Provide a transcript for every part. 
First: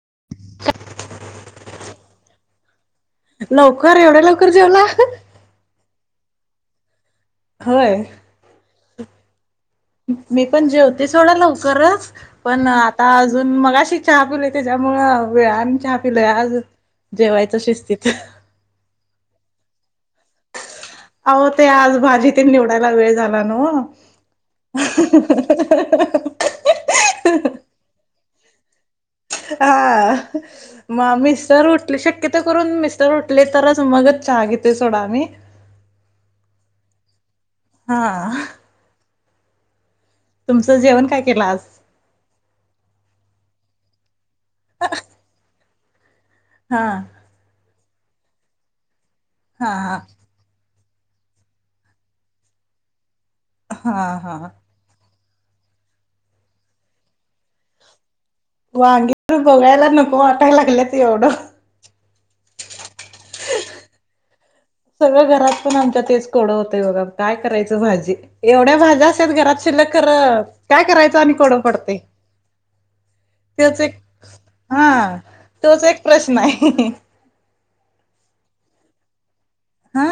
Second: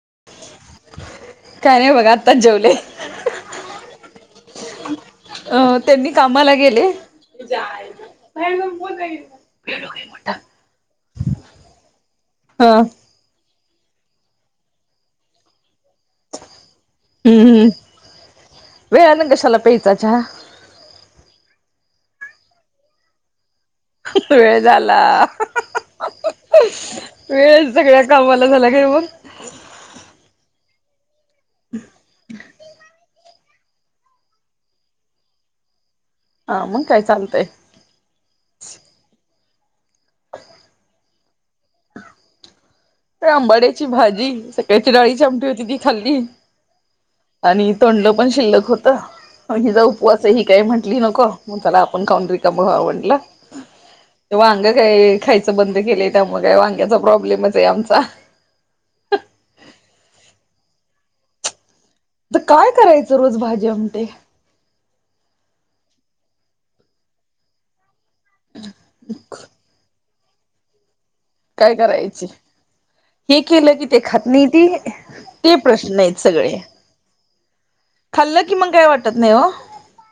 [unintelligible] काय नाही बघा, आत्ताच जेवले. लवकर, एवढ्या लवकर जेवला? [unintelligible] अ त्यांनी कामाला गेले होय. मी पण जेवते सोडं लवकरच पण हम्म आता अजून मग अशी चहा पिले त्याच्यामुळे वेळ आणि चहा पिलाय आज जेवायचं हम्म शिस्तिती तेच्या अहो ते आज भाजीतेन निवडायला वेळ झाला नाओ वेळ झाला वेळ सगळ्या गावाला झाला घेऊन हा म मिस्टर उठली शक्यतो करून मिस्टर म्हटले तरच मगच चहा घेतोय सोडा मी हा मग काय चालतय हा तुमचं जेवण काय केलं आज आंबाड्याची भाजी सकाळीची डाळीची आमटी होती ती खाल्ली हा तोंडल पण शिल्लक होत हा हिचा हा उपवास ही काय म्हण टली नको मग चला आपण खाऊन रिकाम व्हावं म्हटल हा ते हा वांग काय खायचं बंद केलंय त्यामुळे वांग्याचा प्रॉब्लेमच आहे आमचा वांगी [unintelligible] बघायला नको वाटाय लागल्यात एवढं आ काय करायचं रोज भाजी आमटी सगळं घरात पण आमच्या तेच कोडं होतंय बघा काय करायचं भाजी एवढ्या भाज्या असत्यात घरात शिल्लक खर काय करायचं आणि कोडं काय पडतय. करायची हे केलं की ते खात नाहीती हा ते तोच प्रश्न एक आहेत सगळे आहे खाल्लं कि मग काय वाटत नाही ओ हा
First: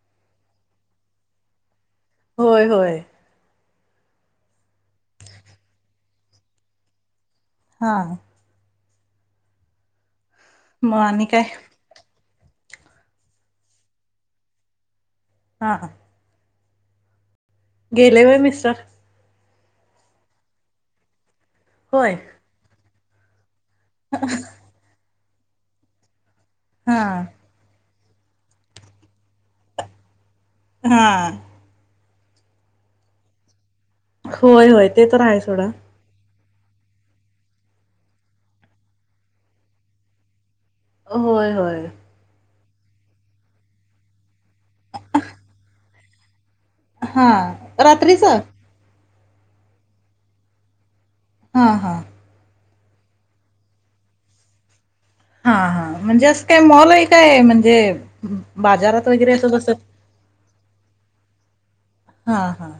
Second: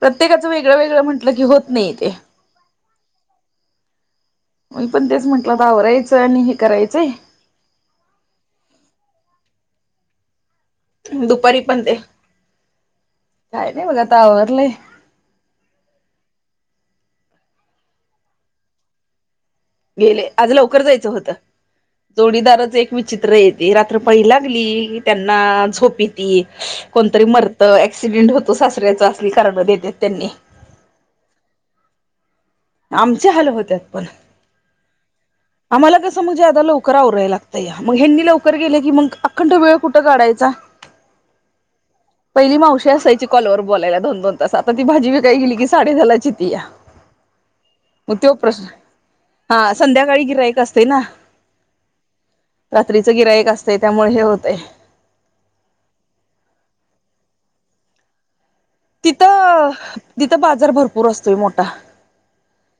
प्रत्येकाचं वेगळं वेगळं म्हटलं की होत नाही ते होय होय मी पण तेच म्हंटल तर आवरायचं आणि हे करायचंय हा मग आणि काय दुपारी पण ते काय नाही बघ आता आवरलंय हा हा गेले होय मिस्टर गेले आज लवकर जायचं होतं होय जोडीदारच एक विचित्र आहेत रात्र पाळी लागली त्यांना झोप येती हा कोणतरी मरत एक्सिडेंट होतो सासऱ्याचा असली कारण देतेत त्यांनी हा आमच्या हाल होत्यात पण होय होय ते तर आहे सोडा आम्हाला कसं मग लवकर आवराय लागतया मग ह्यानी लवकर गेले की मग अखंड वेळ कुठं काढायचा होय होय पहिली मावशी असायची कॉलवर बोलायला दोन दोन तास आता ती भाजी विकायला गेली की साडे दहाला चा येतीया हा रात्रीच हा संध्याकाळी गिराईक असतय ना हा हा रात्रीचं गिरायक असतंय त्यामुळे हे होतय हा हा म्हणजे असं काय मॉल आहे काय म्हणजे बाजारात वगैरे असं तिथं बसत तिथं बाजार भरपूर असतोय मोठा हा हा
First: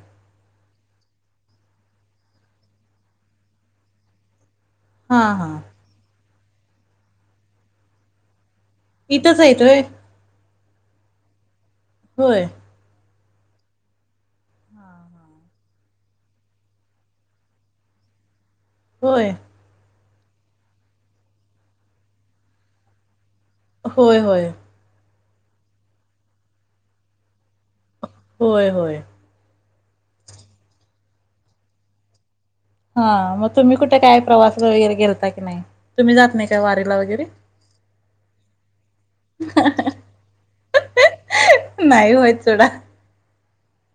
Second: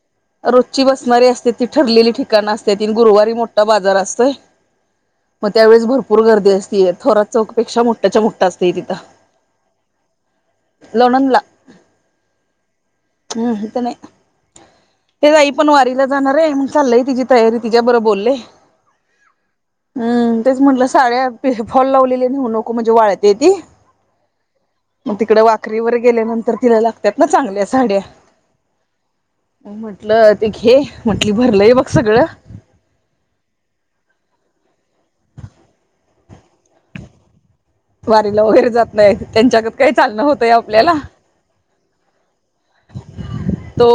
रोजची बसणारी असत्यात ती ठरलेली ठिकाणं असत्याती ती गुरुवारी मोठा बाजार असतोय हा हा मग त्यावेेळेस भरपूर गर्दी असती थोरात चौकपेक्षा मोठ्याच्या मोठ्या अस इथंच येतोय लोणंदला होय. हम्म इथे नाही तेच आई पण वारीला जाणार आहे मग चाललीया तिची तयारी तिच्या बरोबर बोललेय होय हम् तेच म्हंटलं साड्या फॉल लावलेली नेऊ नको म्हणजे वाळते ते होय होय मग तिकडे वाखरीवर गेल्यानंतर तिला लागतात ना चांगले अस होय होय म्हंटलं ते घे म्हंटली भरलंय बघ सगळं हा मग तुम्ही कुठे काय प्रवास वगैरे गेलता की नाही तुम्ही जात नाही का वारीला वगैरे वारीला वगैरे जात नाहीय त्यांच्याक काही चालण होतय आपल्याला नाही होय तेवढा तो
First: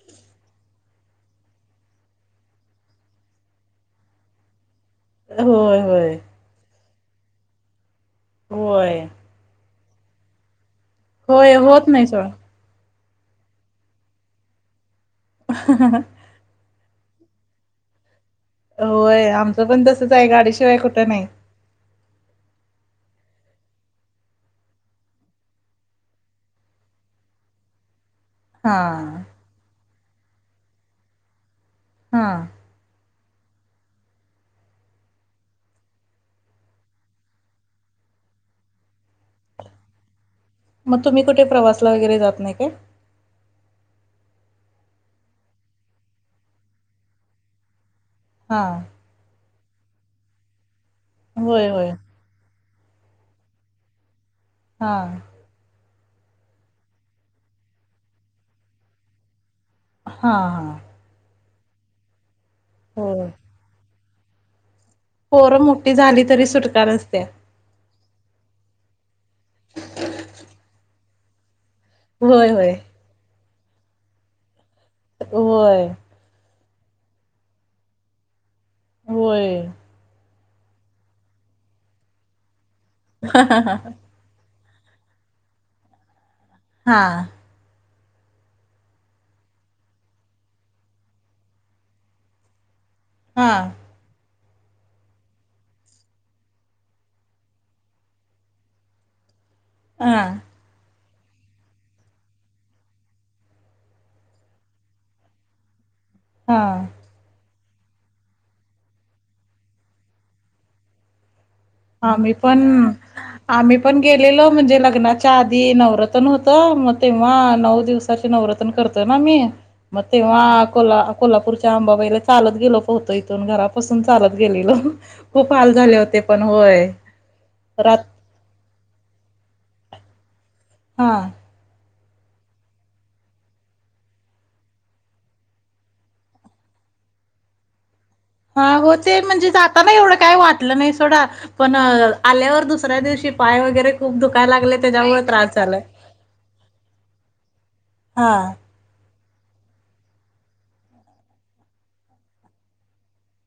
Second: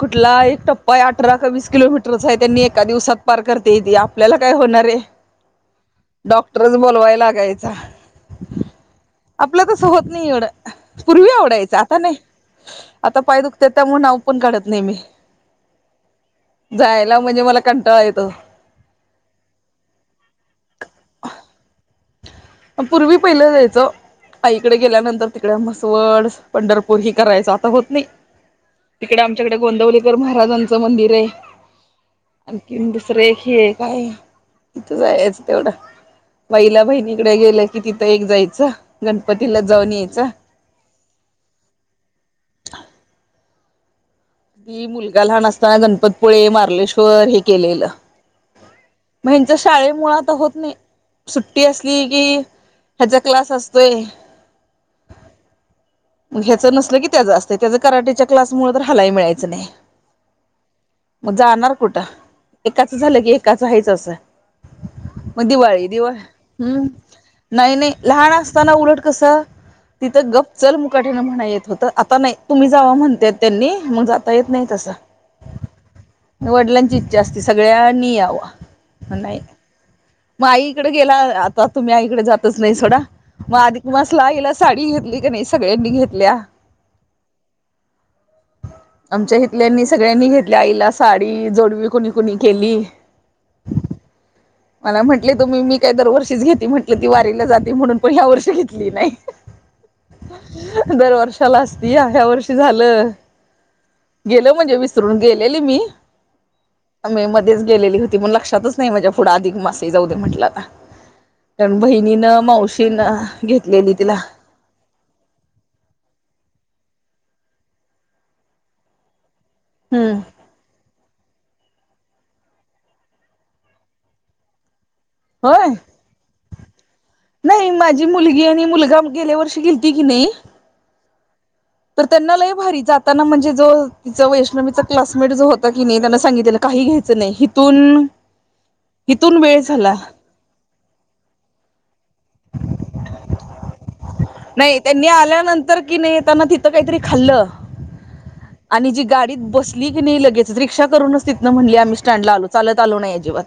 कुठला एक टप्पा आहे अठरा का वीस किलोमीटरचा आहे त्यांनी एका दिवसात पार करते येते आपल्याला काय होणार आहे होय होय डॉक्टरच बोलवाय लागायचा व्हय अस होत नाही एवढं पूर्वी आवडायचं होत आता नाही सोडा आता पाय दुखते त्यामुळे नाव पण काढत नाही मी हा हा जायला म्हणजे मला कंटाळा येतो होय आमचं पण तसच आहे गाडीशिवाय कुठं नाही म पूर्वी पहिलं जायचं आईकडे गेल्यानंतर तिकडे म्हसवड पंढरपूर हि करायचं आता होत नाही हा तिकडे आमच्याकडे गोंदवलीकर महाराजांचं मंदिर आहे हा आणखीस रेखी आहे काय इथ जाचं तेवढा पहिला बहिणीकडे गेलं की तिथं एक जायचं गणपतीला जाऊन यायच मग तुम्ही कुठे प्रवासला वगैरे जात नाही काय मी मुलगा लहान असताना गणपतपुळे मार्लेश्वर हे केलेलं हा त्यांच्या शाळे मुळात होत नाही सुट्टी होय होय असली की ह्याचा क्लास असतोय हा ह्याचं नसलं की त्याचं असत त्याच कराटीच्या क्लासमुळे तर हलाई मिळायचं नाही हा हा मग जाणार कुठं एकाचं झालं होय की एकाचं आहेच असं मग पोरं दिवाळी मोठी दिवाळी झाली तरी सुटका हम्म नसत्या नाही नाही लहान असताना उलट कसं तिथं गप् चल मुकाटण म्हणा येत होत आता नाही होय तुम्ही होय जाव म्हणता त्यांनी मग जाता येत नाही तस होय वडिलांची इच्छा असती सगळ्यांनी यावं नाही होय मग आई इकडे गेला आता तुम्ही आईकडे जातच नाही सोडा मग आधी तुमला गेला साडी घेतली का नाही सगळ्यांनी घेतल्या हा आमच्या इथल्यांनी सगळ्यांनी घेतल्या आईला साडी जोडवी कुणी कुणी केली हा मला म्हटले तुम्ही मी काय दरवर्षीच घेते म्हटलं ती वारीला जाते म्हणून पण ह्या वर्षी घेतली नाही हां, दरवर्षी कशाला असती ह्या वर्षी झालं गेल म्हणजे विसरून गेलेली मी हा च गेलेली होती मण लक्षातच नाही माझ्या पुढं अधिक मासे जाऊ दे म्हटलं आता कारण आम्ही बहिणीनं पण मावशीनं आम्ही घेतलेली पण तिला गेलेलो म्हणजे लग्नात. च्या आधी नवरातन होतं मग तेव्हा नऊ दिवसाचे नवरत्न करतोय ना मी म हम्म तेव्हा कोला कोल्हापूर. आंबाबाईला चालत गेलो होतो इथून घरापासून चालत गेलेलो खूप हाल होय झाले होते. पण होय. नाही माझी रात मुलगी आणि मुलगा गेल्या वर्षी गेलती की नाही. हा. तर त्यांना लय भारी जाताना म्हणजे जो तिचा वैष्णवीचा क्लासमेट जो होता की नाही त्यांना सांगितलेलं काही घ्यायच नाही हिथून. हा हो ते हिथून म्हणजे वेळ जाताना झाला एवढं काही वाटलं नाही सोडा पण आल्यावर दुसऱ्या दिवशी पाय वगैरे. खूप दुखायला लागले नाही त्यांनी त्याच्यामुळे त्रास आल्यानंतर झालाय. कि नाही त्यांना तिथं काहीतरी खाल्लं. हा. आणि जी गाडीत बसली की नाही लगेच रिक्षा करूनच तितन ना म्हली आम्ही स्टँडला आलो चालत आलो नाही अजिबात.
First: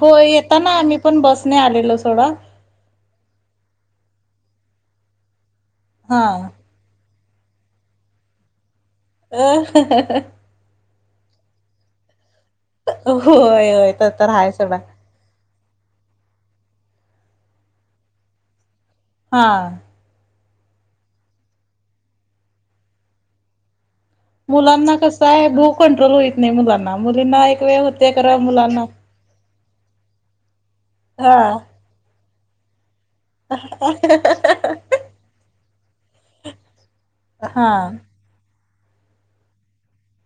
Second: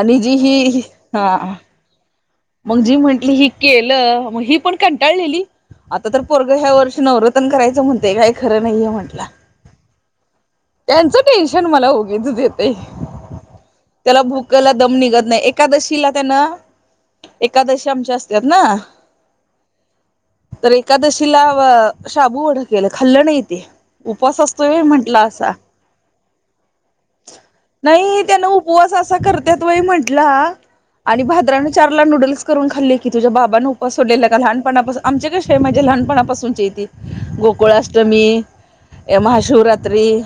हो जी येताना ही आम्ही पण हा बसने आलेलो सोडा. मग जी म्हंटली ही केलं मग ही पण कंटाळलेली आता हा तर परग ह्या वर्षी नवर करायच म्हणते काय खरं नाहीेण. ह त्यांचं टेन्शन मला उगीचच येतय होय होय तर त्याला तर हाय भूकला सोडा दम निघत नाही. एकादशीला त्यानं एकादशी आमच्या असतात ना. हा. तर एकादशीला शाबू वडे केलं खाल्लं नाही ते. उपास असतोय व्हय मुलांना म्हटलं कसं आहे असा. भू कंट्रोल होईत नाही मुलांना. मुलींना एक वेळ होते नाही खरं त्यान मुलांना उपवास असा करत्यात वई म्हंटला. आणि हा भाद्रान चार ला नूडल्स करून खाल्ली. की तुझ्या बाबानं उपास सोडलेला का लहानपणापासून आमचे कसे आहे म्हणजे लहानपणापासूनचेे हा गोकुळ असत महाशिवरात्री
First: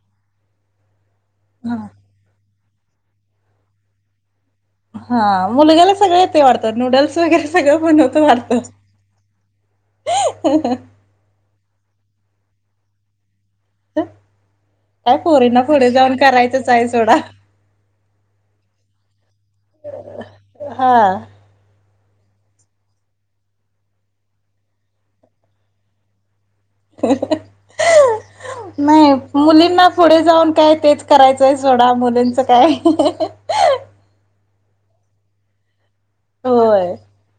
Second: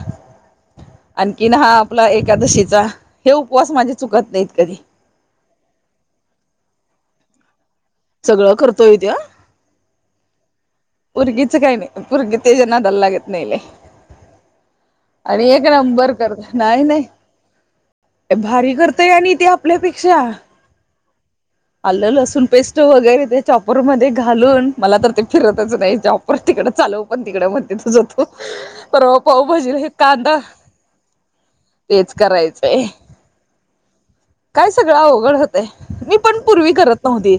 आणखीन हा आपला एकादशी. हे उपवास माझे चुकत नाहीत. कधी हा मुलग्याला सगळे येतंय वाढत नूडल्स वगैरे. सगळं बणवतो वाढत. सगळं करतोय त्यो पोरगीच काही नाही पुूरगी त्याचा नादाला लागत नाही लई. काय आणि एक पोरींना पुढे नंबर जाऊन करत करायचंच नाही आहे नाही. सोडा भारी करतय आणि ते आपल्यापेक्षा. हा आलं लसूण पेस्ट वगैरे ते चॉपर मध्ये घालून मला तर ते फिरतच नाही चॉप तिकड चालव पण तिकड महाणत्या तुज तु नाही परवा पाऊभजी कांदा. यचय सोडा तेच मुलींचं काय. करायचंय काय सगळं अवघड होतय मी पण पूर्वी होय करत नव्हती.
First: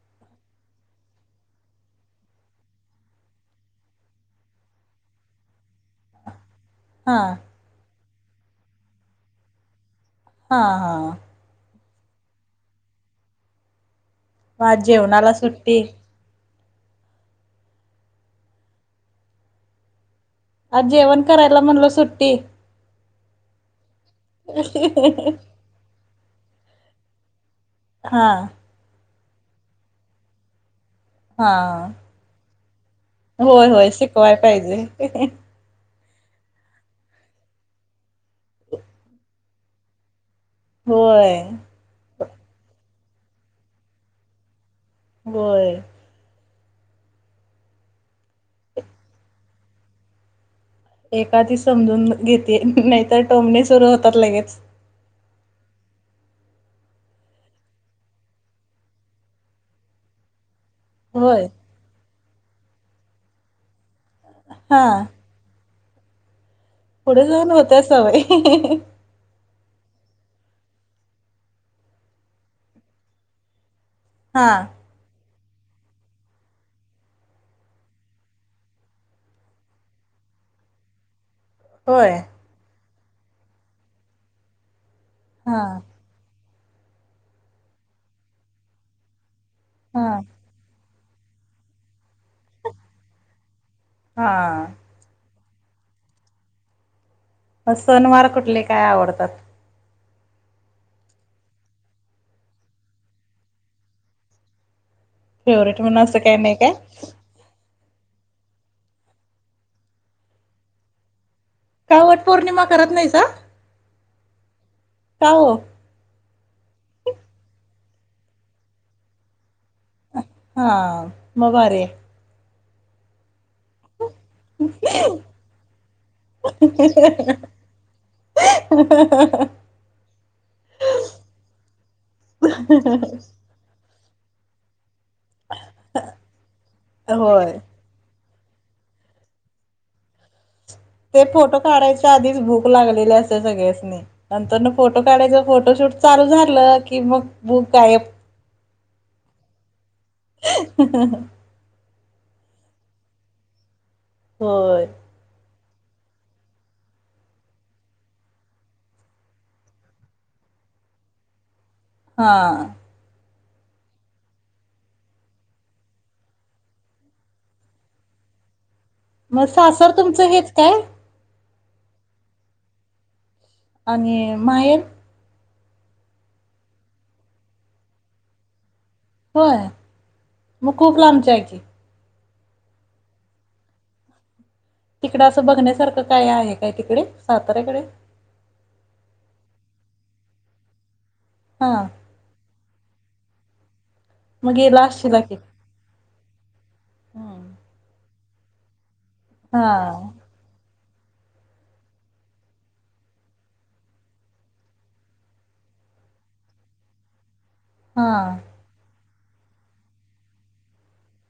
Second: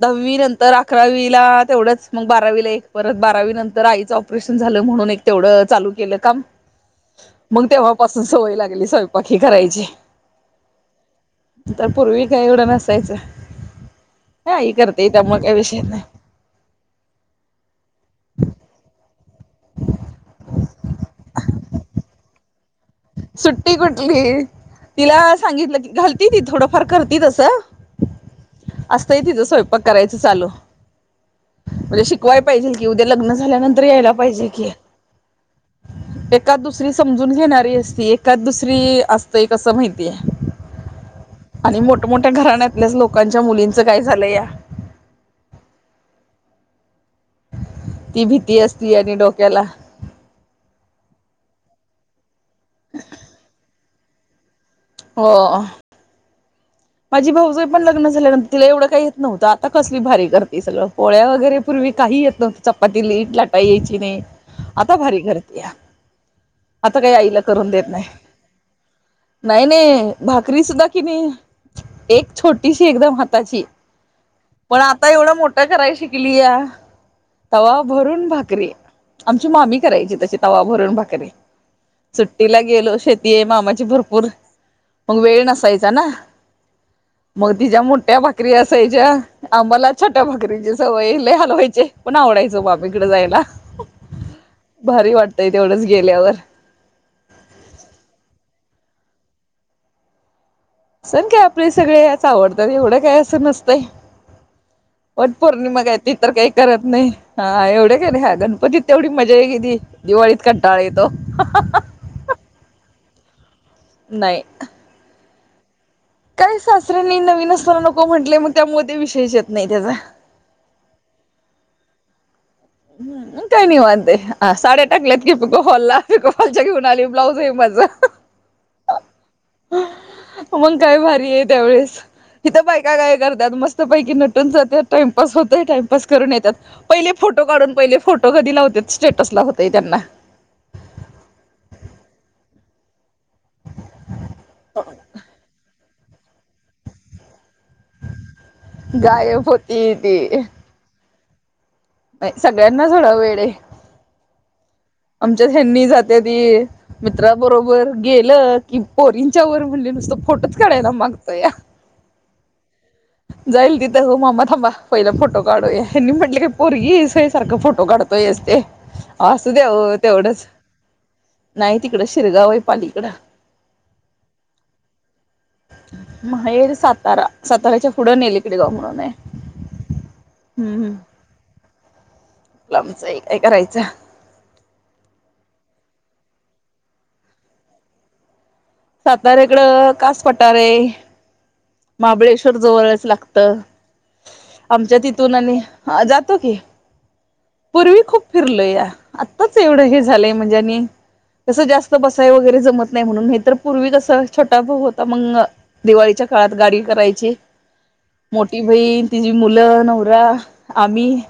दहावी नंतर अकरावीला तेवढंच मग बारावीला एक परत बारावी नंतर आईचं ऑपरेशन झालं म्हणून. तेवढं चालू. केलं काम हा मग तेव्हापासून सवय लागली स्वयंपाकी करायची. हा हा. तर पूर्वी काय एवढं नसायचं. मग आई आज करते ये जेवणाला त्यामुळेग काय सुट्टी विषय नाही. आज जेवण करायला म्हणल सुट्टी. सुट्टी कुठली तिला सांगितलं की घालती ती थोडंफार करती तसं. हा. त आहे तिथं स्वयंपाक करायचं चालू. हा म्हणजे शिकवायला पाहिजे कि उद्या लग्न होय झाल्यानंतर होय यायला शिकवाय पाहिजे कि. एकाद दुसरी समजून घेणारी असती एकाद दुसरी असतेय कसं माहितीय होय आणि मोठमोठ्या घराण्यातल्याच लोकांच्या मुलींचं काय झालं या बय ती भीती असती आणि डोक्याला एखादी समजून घेते नाहीतर टोंबणी सुरू होतात लगेच हो माझी भाऊजय पण लग्न झाल्यानंतर तिला एवढं काही येत नव्हतं आता कसली भारी करत ते सगळं पोळ्या होय वगैरे पूर्वी काही येत नव्हत चपाती लीट लाटा यायची ति नाही हा आता भारी करतीया. आता काही पुढे आईला जाऊन करून होत्या देत नाही. सवय नाही नाही भाकरी सुद्धा कि नई एक छोटीशी एकदम हाताची. हा पण आता एवढं मोठं कराय शिकलीया तवा भरून भाकरीे आमची मामी करायची तशी तवा भरून भाकरीे. होय सुट्टीला गेलो शेतीय मामाची भरपूर. मग वेळ हा नसायचा ना मग तिच्या मोठ्या भाकरी असायच्या आम्हाला हा छोट्या भाकरीची सवय लय हालवायचे पण आवडायच मामीकड जायला. हा भारी वाटतंय तेवढंच गेल्यावर. सनवार कुठले काय आवडतात. सण काय आपले सगळे याच आवडत एवढं काय असं नसतंय. वट फेवरेट पौर्णिमा काय म्हणून ती असं तर काही काय नाही करत नाही हा एवढी काय नाही हा गणपतीत तेवढी मजा एक येती दिवाळीत कंटाळा येतो. काय वटपौर्णिमा करत नाहीसा. नाही का ओ काही सासऱ्यांनी नवीन असताना नको म्हंटलय मग त्यामुळ म ते विषयच येत नाही त्याचा हा म भारीय. काय नाही निवांतय ह साड्या टाकल्यात की पिकोफॉलला पिकोफॉलच्या घेऊन आली ब्लाऊज आहे माझ. [inaudible] मग काय भारी आहे त्यावेळेस इथं बायका काय करत्यात मस्त पैकी नटून जात्यात टाइमपास होतंय टाइमपास करून येत्यात पहिले फोटो होय काढून पहिले फोटो फोटो कधी लावत्यात हुतय स्टेटस ला हुतय त्यांना. ते फोटो काढायच्या आधीच भूक लागलेली अस सगळ्यासनी नंतरन फोटो काढायचा फोटोशूट चालू झालं की मग भूक गायब. गाय पतीती सगळ्यांना झाडव वेड हाय. होय. ह्यांनी जात्याती मित्राबरोबर गेलं की पोरींच्या वर म्हणले नुसत फोटो कडायला मागतया [inaudible] जाईल तिथं हो मा्मा थांबा पहिला फोटो काढूया ह्यांनी म्हटले का पोरगीसय सारखं फोटो काढतोय. मग असू दे ओ सासर तुमचं तेवढंच. हेच काय? नाही तिकडं शिरगाव आहे पालीकडं. आणि माहेर? माहेर सातारा सातार्याच्या पुढं नेल इकडे गाव म्हणून. आहे. होय मग खूप लांबच्या आहे की. लांबचय काय करायचं. तिकड असं बघण्यासारखं काय आहे काय तिकडे साताऱ्याकडे. साताऱ्याकड कास पटार आहे हा. महाबळेश्वर जवळच लागत. मग गेला आमच्या असशीला तिथून की आणि जातो की हम्म. पूर्वी खूप फिरलोया आत्ताच हा एवढं हे झालंय म्हणजे आणि तस जास्त बसाय वगैरे जमत नाही म्हणून नाहीतर पूर्वी कस छोटा भाऊ होता मग दिवाळीच्या काळात गाडी करायची हा. मोठी बहीण तिचीी मुलं नवरा आम्ही..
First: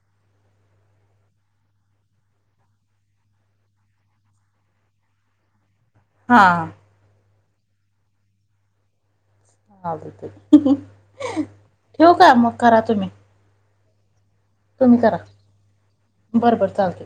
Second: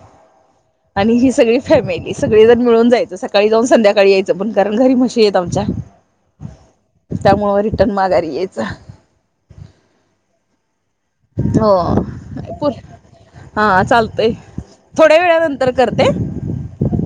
आणि ही सगळी फॅमिली सगळे जण मिळून जायचं सकाळी जाऊन संध्याकाळी यायचं पण कारण घरी म्हशी येत आमच्या.. हा हा. त्यामु रिटर्न माघारी यायच. [unintelligible] हो ठेवू का मग प करा तुम्ही हा चालतंय. तुम्ही करा थोड्या वेळा नंतर करते. बरं बरं चालतंय.